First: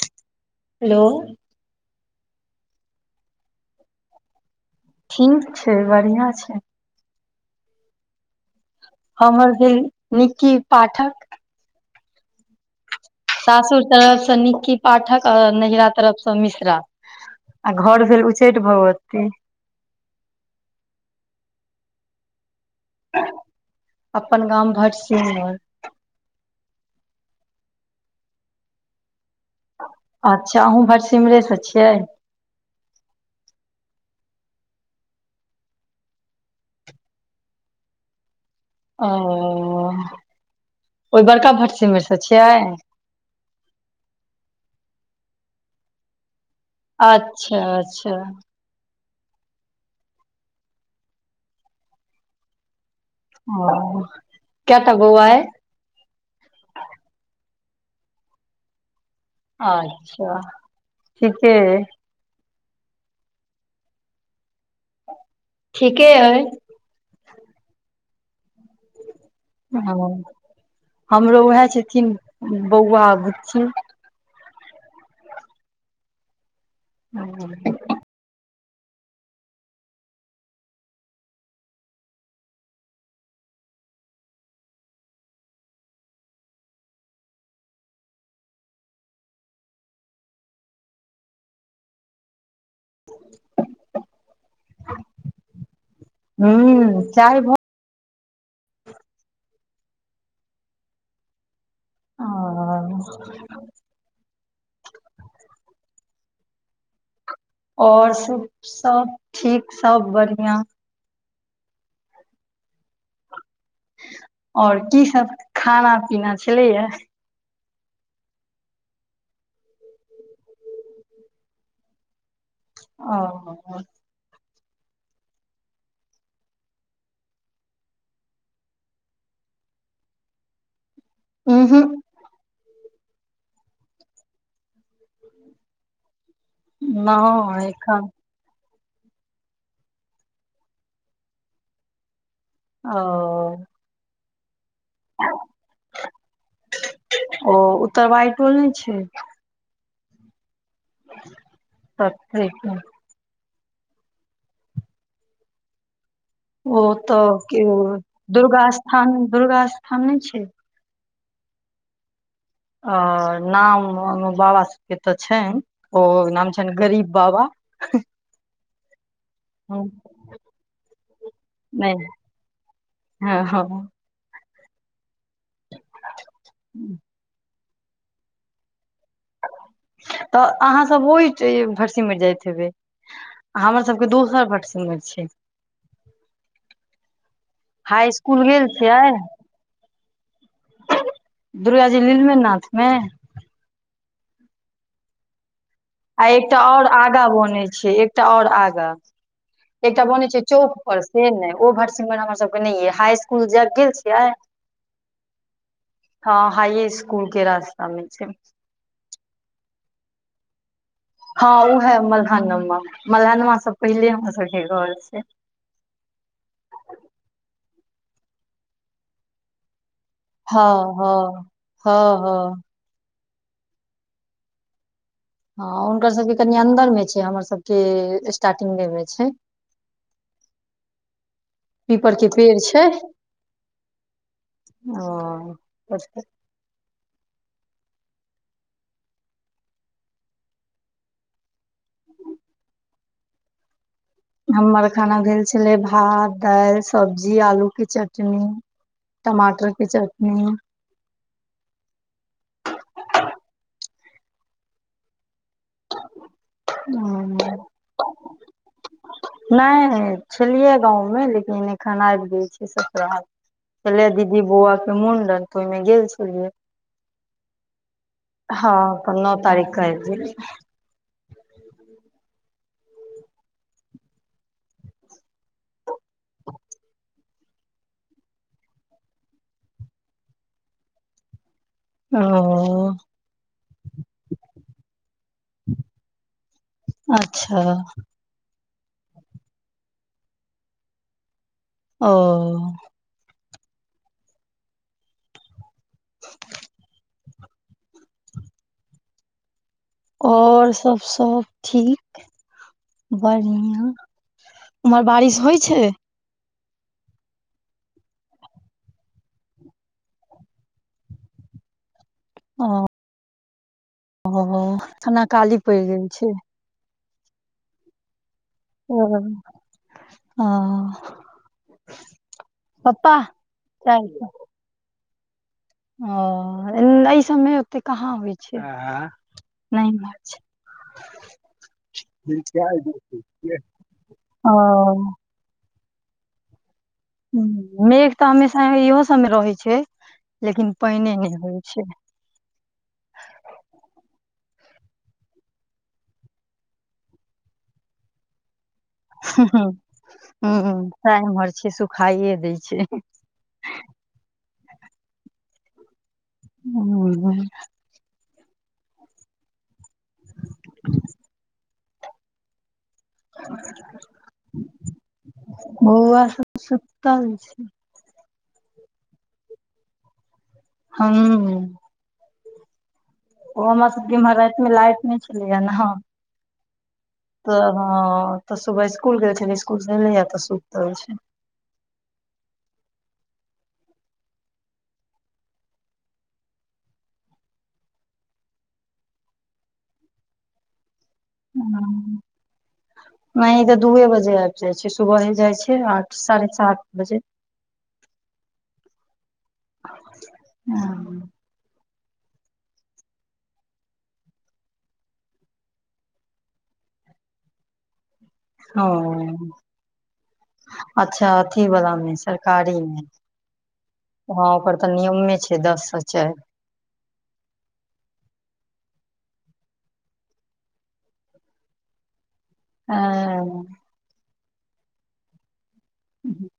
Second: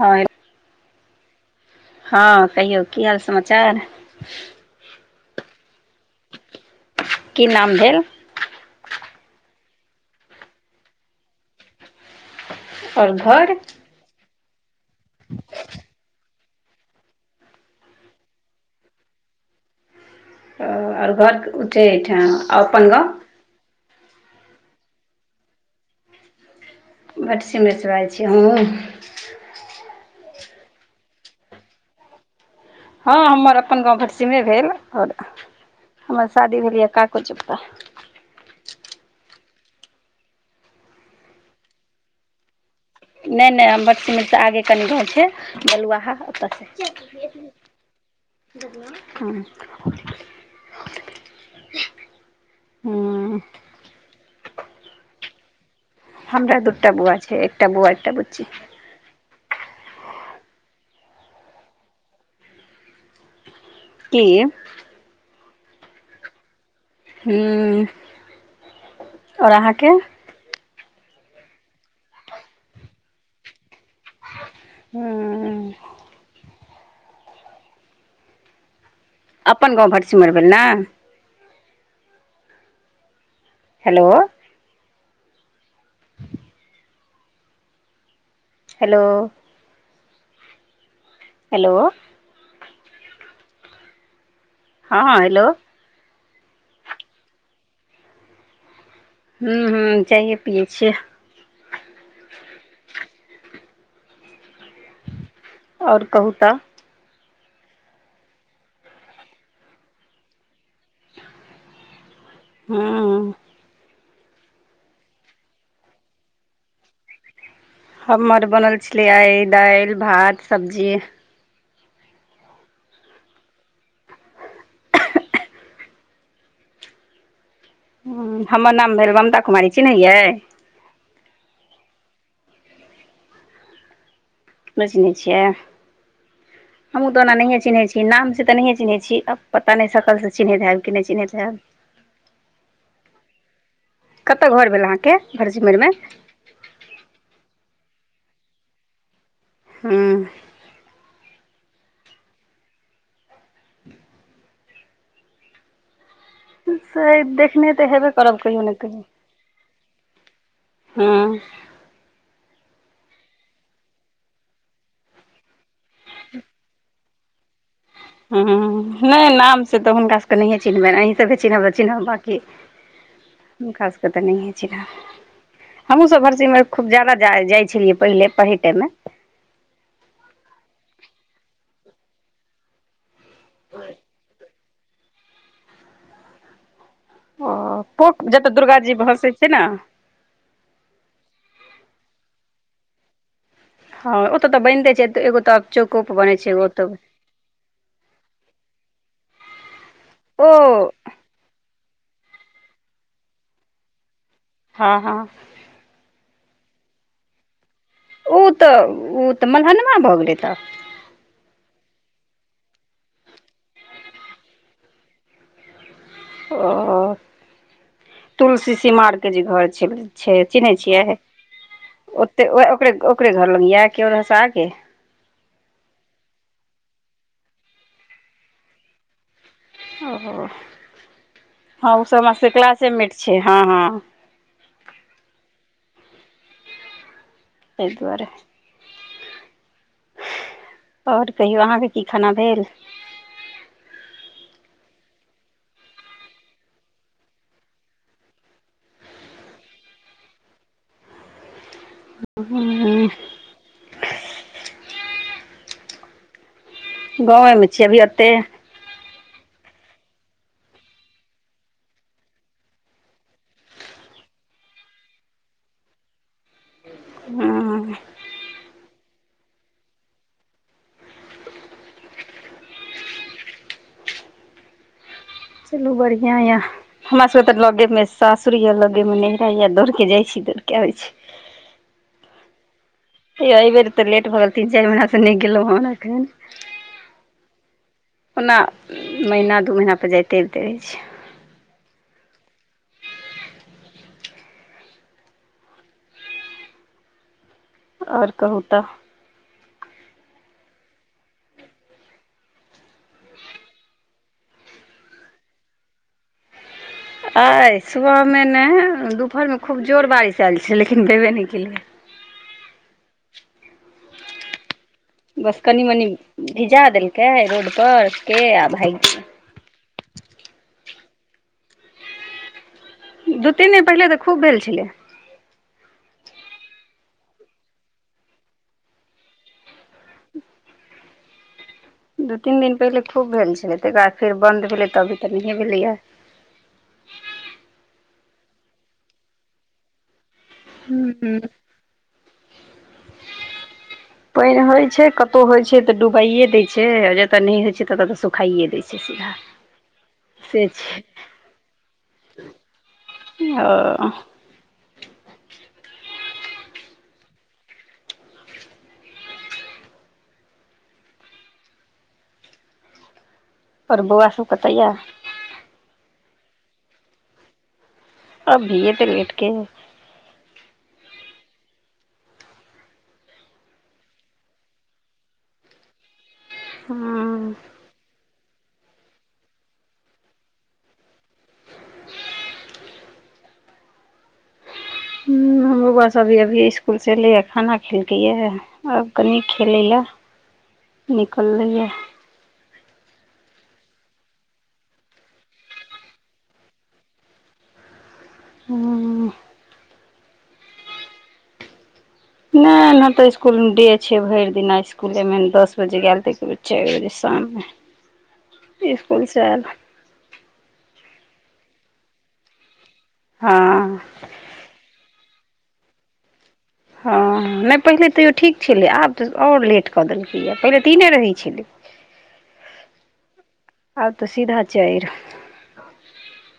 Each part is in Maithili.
हइल हेलो हँ कहियौ की हाल समाचार ठीक छय बढ़िआँ छय की नाम भेल हमर भेल निक्की पाठक आओर घर सासुर तरफ से निक्की पाठक आऔर नैरा तरफ से मिश्रा आ घोर भेल उच्चैठ भगवती आ आर घर उ्चैठाम अपन गाँव अपन गाम भटसिमर भटसीमीर सँ ऐल छी हमहूँ अच्छा अहूँ भटसिमरे से छियै हँ हमर अपन गाँव भटसिमरे भेल आओर हमर शादी भेल यै काको चुपका ओ ओई बड़का भटसिमर सँ छियै नै -नै हम भटसिमर सँ आगे कनि घर छै बलुआहा ओतऽसे अच्छा -अच्छा ह हँ [inaudible] हँ केटे बौआ अइ हमरा दूटा बौआ छै, एकटा बौआ एकटा बुच्ची अच्छा ठीके अइ की ठीके अइ हूँ आओर अहाँके ह हमरो उएह छथिन बौआ बुच्ची हुं ह अपन गाँव भटसिमर भेल ना हेलो [inaudible] हेलो हेलो हँ हँ हेलो हू चाय भ हूँ हूं चाइए पियै छियै। अह और कहू तऽ और सब, सब ठीक सब बढ़ियां। हुं- और की सब खानाऽ पीना छलैयैऽ? हमर बनल छलैयै आय दाइल, भात, सब्जी। ओ- [unintelligible] हं, हमर नाम भेल ममता कुमारी चिन्हैहियै? उहुं। नय चिन्है छियै? हमहुँ तऽ ओना नहिएं नहि चिन्है छीयै, एखन नाम से तऽ नहिए चिन्हैत छी। आब पता नय सकल से चिन्हैत हैब कि नय चिन्हैत हैब? ओ- कत्त घर भेल अहाँके भरसिम्मरमे? ओ उत्तरवाइ टोल नय छै। हुं। [unintelligible] [inaudible] ओ से तऽ देखने क्यो तऽ हेबे करब कहियो दुर्गा ने स्थान- दुर्गा स्थान नय छै? हुं- अ नाम बाबा सभके तऽ छैन, ओ नाम छैन गरीब बाबा। [inaudible] हुं- हुं- हुं -नय नाम से हँ, तऽ हुनका सब के नहियें चिन्हबैन। अहिं सब के चिन्हब त चिनहब नहि बांकी हँ हँ हुनका हमहु सब भटसिम्मैर, खूब जादा जा-जाइ छलियै। पहिले पढ़य टाइमे। तऽ अहाँसभ ओय ट भटसिम्मैर जाइत हेबै। आ हमर सभके दोसर भटसिम्मैर छै। ओ हाइ पोक इसकुल जतऽ गेल दुर्गा जी छियै? भसै छै ने दुर्गा जी नीलमे नथमे? हँ ओतऽ तऽ बैनिते छैऽ, एत् एगो तक आ एकटा और आगा बनै छे एकटा और आगाँ। एकटा बनै छै ओ चौक पर से नय, ओ भटसिमर हमर सब के नर अय। हाई इसकुल जा - गेल छियै? हँ -हँ- हँ, हाइये स्कूल के रास्ता में छै। ओ तऽ ओ तऽ मलहनमा भऽ गेलै तऽ। हँ, ओ है मघनमा। मलहनमा स पहिले हमरा सभके घर छै। ओ, तुलसी सीमार के जे घर छै। छै, हँ चिन्हैत छीयै? हँ हँ ओत्तय हँ यै ओकरे ओकरे घर लग यै कि ओय स आगे? हँ, हुनकर सभके कनि अन्दर में छै, हमर सभके स्टार्टिंगे में छै। ओहो, हं, ओ पीपर सभ के हम्मर सबके पेड़ छै क्लासेमेट छै। हँ हँ। ह-हेत्तय। तय दुआरे। और कहियो अहाँ के की खाना भेल? हमर खाना भेल छलै भात, दाएल, सब्जी, आलू के चटनी। टमाटर के चटनी। हूँ। गाँवेमे छी अभी ओते हां। नै-नै छलियै गाँव मे, लेकिन एखन आएब गेल छियै ससुराल। कले दीदी बौअवा के मुंडन, तऽ ओय मे गेल छलियै। हँ हां अपन नौ तारीक के एथिन। [inaudible] चलु बढ़ियाँ यऽ। हमरा सबके तऽ लगे मे सासुर या लगे मे नैहरा या, दौड़ कऽ जाय छी, दौड़ कऽ आबै छी। ओ। हेया एबेर तऽ लेट भऽ गेल, तीन-चार महिना से नै गेलौहन एखन। अच्छा ओना महीना दू महीना पे जाइते आबते रहै छियै। ओ। और कहु तऽ। और सब सब ठीक बढ़ियाँ, उम्हर बारिश होय छै। अय सुबह मे नै दुपहर मे खूब जोर बारिश आएल छै, लेकिन भेबे नै केलैया। ओ। ओ एखन अकाली बस कनि पैड़ मनि गेल छै। भिजा देलकै रोड पर के आ भागि ओ गेलै हां। पप्पा दू तीन दिन पहिले कॉल तऽ छा। खूब भेल छलैया। ओ नै ए सब मे ओते कहाँ होय छै, नै होय छै। [inaudible] दू-तीन दिन पहिले खूब भेल छलै तै के बाद फेर ओ बन्द भेलै तऽ अभी तऽ नहिये भेलैया। हुं मेघ तऽ हमेशा एहियो सब मे रहै छै, लेकिन पेएने नै हूँ होय छै। पेएन होय छै, कतौ होय छै तऽ डुबाइये दे छै जतऽ नै होय छै तता तऽ सुखाइये देय हुं छै साएह इम्हर छै सुखाइये दै छै। ओ। हां। [inaudible] और बौअवा सब कता या? बौअवा सब सुतल छै। अभी एते लेट के। हां। ओ हमर सबके इम्हर राएत मे लाइट नै छलैया नै, हां। हां। तऽ हां, तऽ सुबह स्कूल गेल छलै, स्कूल से एलैया तऽ सुतल छै। हुं हमरो बौअवा सब अभी-अभी इसकुल से एलैया खाना खेलकैया। आब कनि खेलै लए। निकललैए हां। नै ई तऽ दूए बजे आब जाय छै, सुबहे जाय छै आठ साढ़े सात बजे। हूँ। हँ। नैय नै तऽ इस्कुल मे डे छै भैर दिना इसकुले मे दस बजे गेल तऽ एके बेर चैर बजे शाम मे। [unintelligible] ओ अच्छा अथि वला मे सरकारी मे- हँ। हँ ओकर तऽ नियमे छै दस से चाइर। हँ नै पहिले तैयो ठीक छेलै आब तऽ और लेट कऽ देलकै या पहिले तिने रहै छेल्लै। अँ आब तऽ सीधा छै चाइर। हू [inaudible]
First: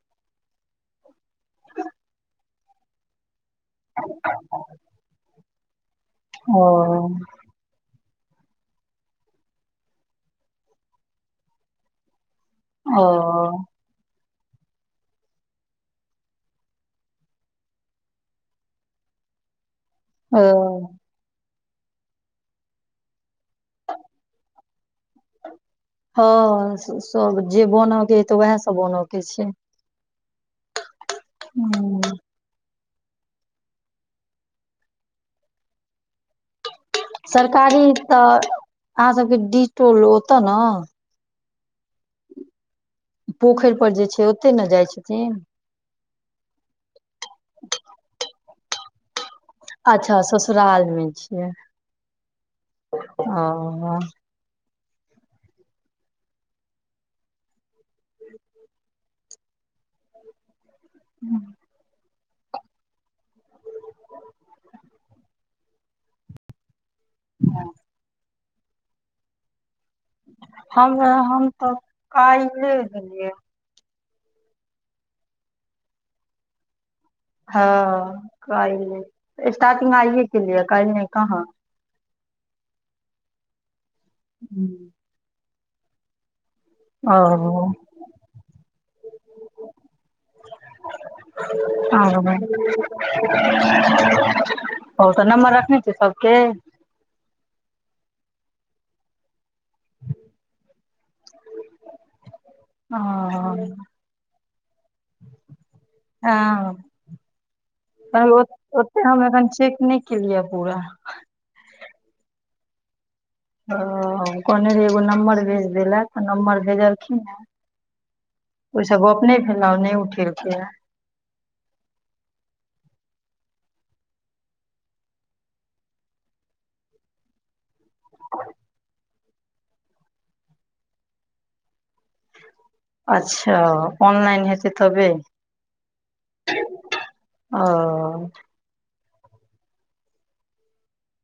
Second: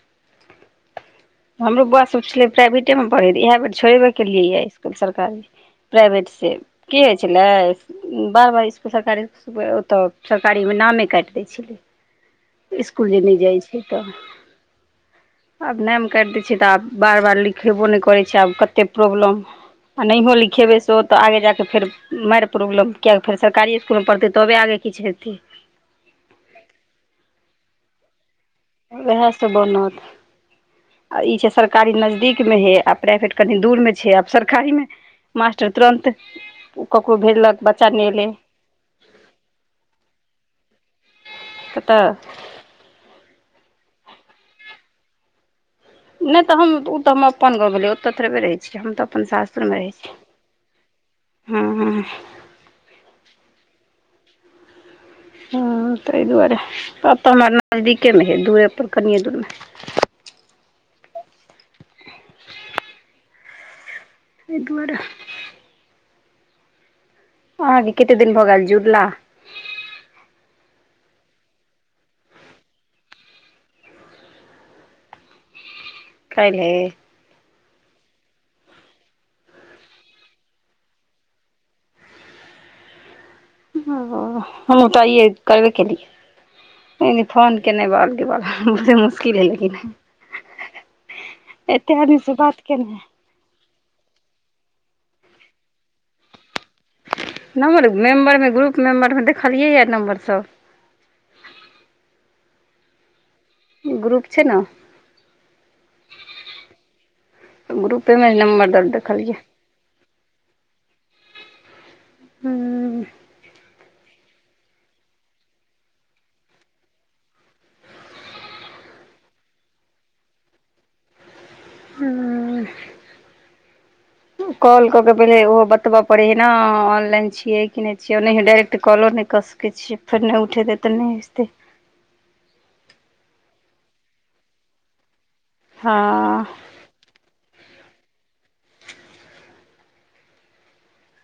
हमरो बौआ सब छेलै प्राइवेटे मे पड़हैत इएहे बेर छोड़ेबे केलियै ये इसकुल सरकारी प्राइवेट से। से ओ की होय छेल्लै। बार बार इसकुल सरकारी ओतऽ सरकारी मे नामे काइट दै छेल्लै। ओ इसकुल जे नै जाय छै तऽ आब नाम। कैट दै छ तऽ आब बार -बार लिखेबो नै करै छै आब कते प्रॉब्लम आ नहिहो ओ लिखेबै सो- तऽ आगे जाकऽ फेर माइर‌ प्रॉब्लम कए फेर सरकारी इसकुलमे पढ़तै तबे आगे किछ हेतै। हँ सब जे बनऽ के अइ तऽ वएह उएहसँ बनत आ ई छै सरकारी हूँ नजदीक मे हेै आ प्राइवेट कनि दूरमे छै आब सरकारी मे- मास्टर तुरन्त ककरो भेजलक बच्चा नै एलेै। आहाँ सबके डिहटोल ओतऽ नऽ? कतऽ? पोखैर पर जे छै ओतेै नऽ जाय छथिन? नै तऽ हम उ तऽ हमर अपन गाँव भेलै ओतऽ थोड़बे रहेै छीयै हम तऽ अपन सास। अच्छा सोसराल मे छियै हँ हँ ओ- हँ तैय दुआरे अतऽ हमरा नजदीके मे हेै दूरेपर कनिए दूरमे। हँ। एय दुआरे। आहाँ के कते दिन भऽ गेल जुरला? हम हम तऽ कैल्हे गेलियै। कैल्हे हँ कैल्हे स्टार्टिंग आइए केलियै कैल नै काहाँ? ओ हमहुँ तऽ आय ये करबे केलियै। न फोन ओ केनै बाल गे बाल बड़ा मुशकिल है लेकिन। एते आदी से बात केनाय। ओ तऽ नम्बर रखने छियै सबके? नम्बर मेंबर मे ग्रुप मेंबर मे देखलियै ये नम्बर सब। हँ। ग्रुप छै नऽ। हँ ग्रुपे अभि मे ओत नम्बर दर ओते हम देखलियै एखन चेक नै। केलियै ये पूरा। हूँ। ओ कहने रहियै एगो नम्बर भेज देै लेए तऽ नम्बर भेजलखिन हेँ। ओय सँ गप्प नै भेल आ नै उठेलकैये। हुम्म। कॉल क क पहिले ओ बतबऽ पड़ै है न? ऑनलाइन छियै केने छियै, ओनाहियो डाइरेक्ट कॉलो नैय कऽ सकै छियै, फेर नैय उठेतै तऽ नैय हेतै। अच्छा ऑनलाइन हेतै तबे? हँ। ओ।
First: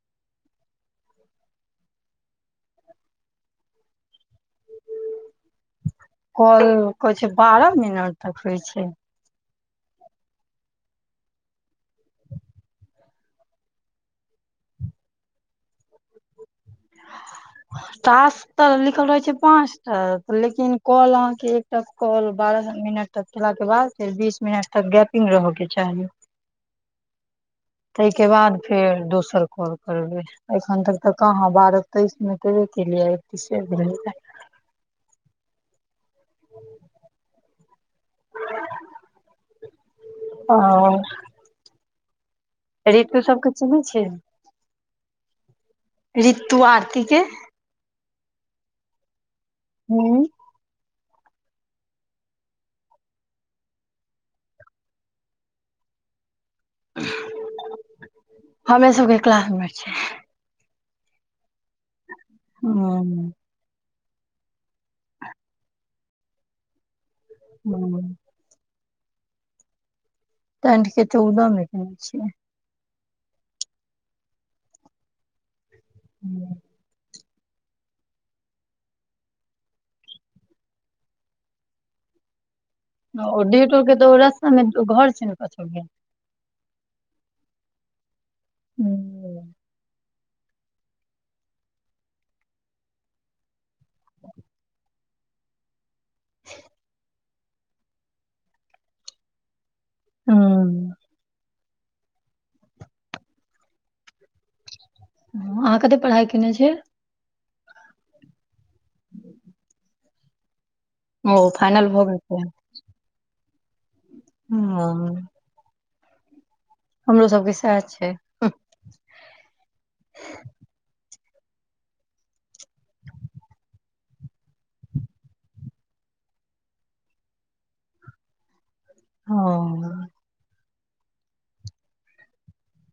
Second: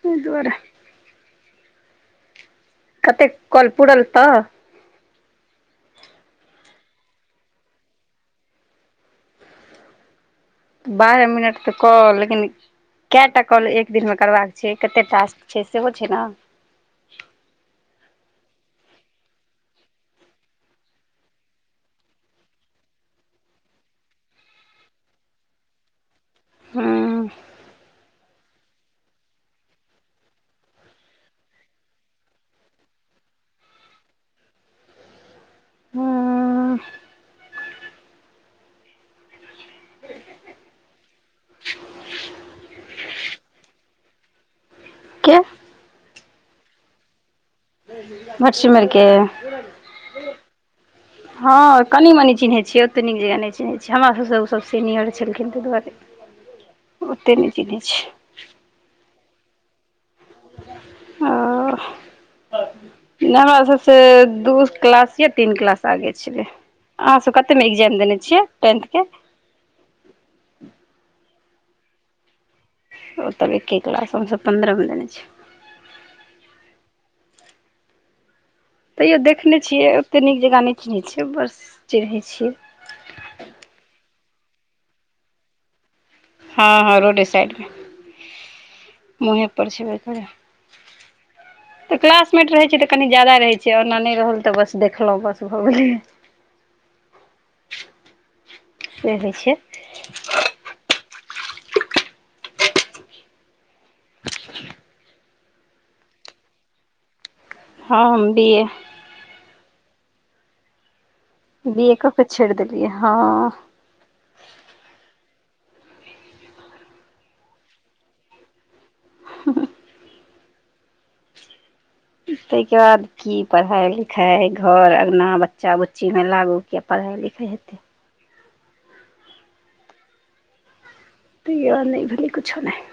तैई दुआरे। कतेक कॉल पुड़ल तऽ? कॉल कहै छै बारऽ मिनट तक होइ छै। बारहे मिनट तऽ कॉल लेकिन कैऽ टा कॉल एक दिन में करबाक छै? कते टास्क छै? सेहो छै ना। [inaudible] टास तऽ लिखल रहै छै पाँच टा, लेकिन कॉल अहाँके एकटा कॉल बारह मिनट त केला के बाद फेर बीस मिनट तक गैपिंग रहऽ के चाही। हूँ तैइ के बाद फेर दोसर कॉल करबै, एखन तक तऽ कहाँ बारऽ तैइस में केबे केलिया एकतीसे भेलै यैऽ। हुम्म। [inaudible] हॅं। [inaudible] रीतू सबके चन्है छै? के? रीतु आरती के? माछीमैर के? हूँ हँ कनि मनि चिन्है छियै, ओतेक नीक जेकाँ नैय चिन्है छियै, हमरा सब स ओसब सीनियर छलखिन तैइ दुआरे। ओते नैय चिन्है छियै। हमे सबके क्लास में छै। ओ, हूँ नैय हमा सब स से दू किलास या तीन किलास आगे छेलै, अहाँ सब कते में इग्जाम हूँ देने छियै? टेंथ के? टेन्ठ के चौदऽ में केने छियै। ओ तब एक्के किलास, हमसब पन्द्रऽ में देने छीयै। ह्म्म। तैयो देखने छियै, ओतेक नीक जेकाँ नैय चिन्है छियै, बस चिन्है छियै। ओ डीह टोऽ के त ओ रस्ता में घर छिये न कछ टोल में। हँ-हँ, रोडे साइड में। हुं। मुँहे पर छेबे करै। तऽ क्लासमेट रहै छै तऽ कनि जादा रहै छै, ओना नैय रहल तऽ बस देखलौं बस भऽ गेलै। [inaudible] से होइ छै। हुम्म। हॅं अहाँ कते परहाई केने छीयै? हँ, हम बी ए। ओ फाइनल बीए भऽ कऽ गेल के छै। छेड़ देलियै, हँ। ह। हमरो सबके सैह छै। [unintelligible] ताहिके बाद की पढ़ाई -लिखाइ, घर- अँगना, बच्चा -बुच्चीमे लागू, कि पढ़ाइ लिखाइ हेतै। हँ। तै दुआरे नहि भेलै, कुछु नहि।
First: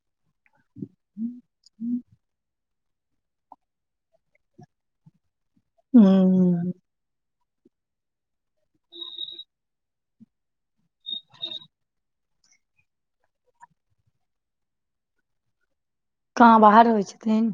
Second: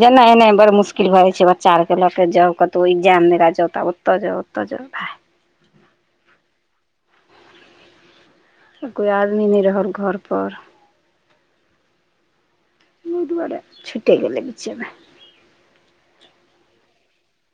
जेना -ऐनाय बड़ मुश्किल भए जाइ छै, बच्चा आरके लऽ क जाउ, कत तो एग्जाम देलै जाऊ, तऽ ओतऽ जा, ओतऽ जऽ। हू। कोइ आदमी नहि रहल घरपर। ओहि दुआरे छुटि गेलै, बीचेमे। कहाँ बाहर रहय छथिन।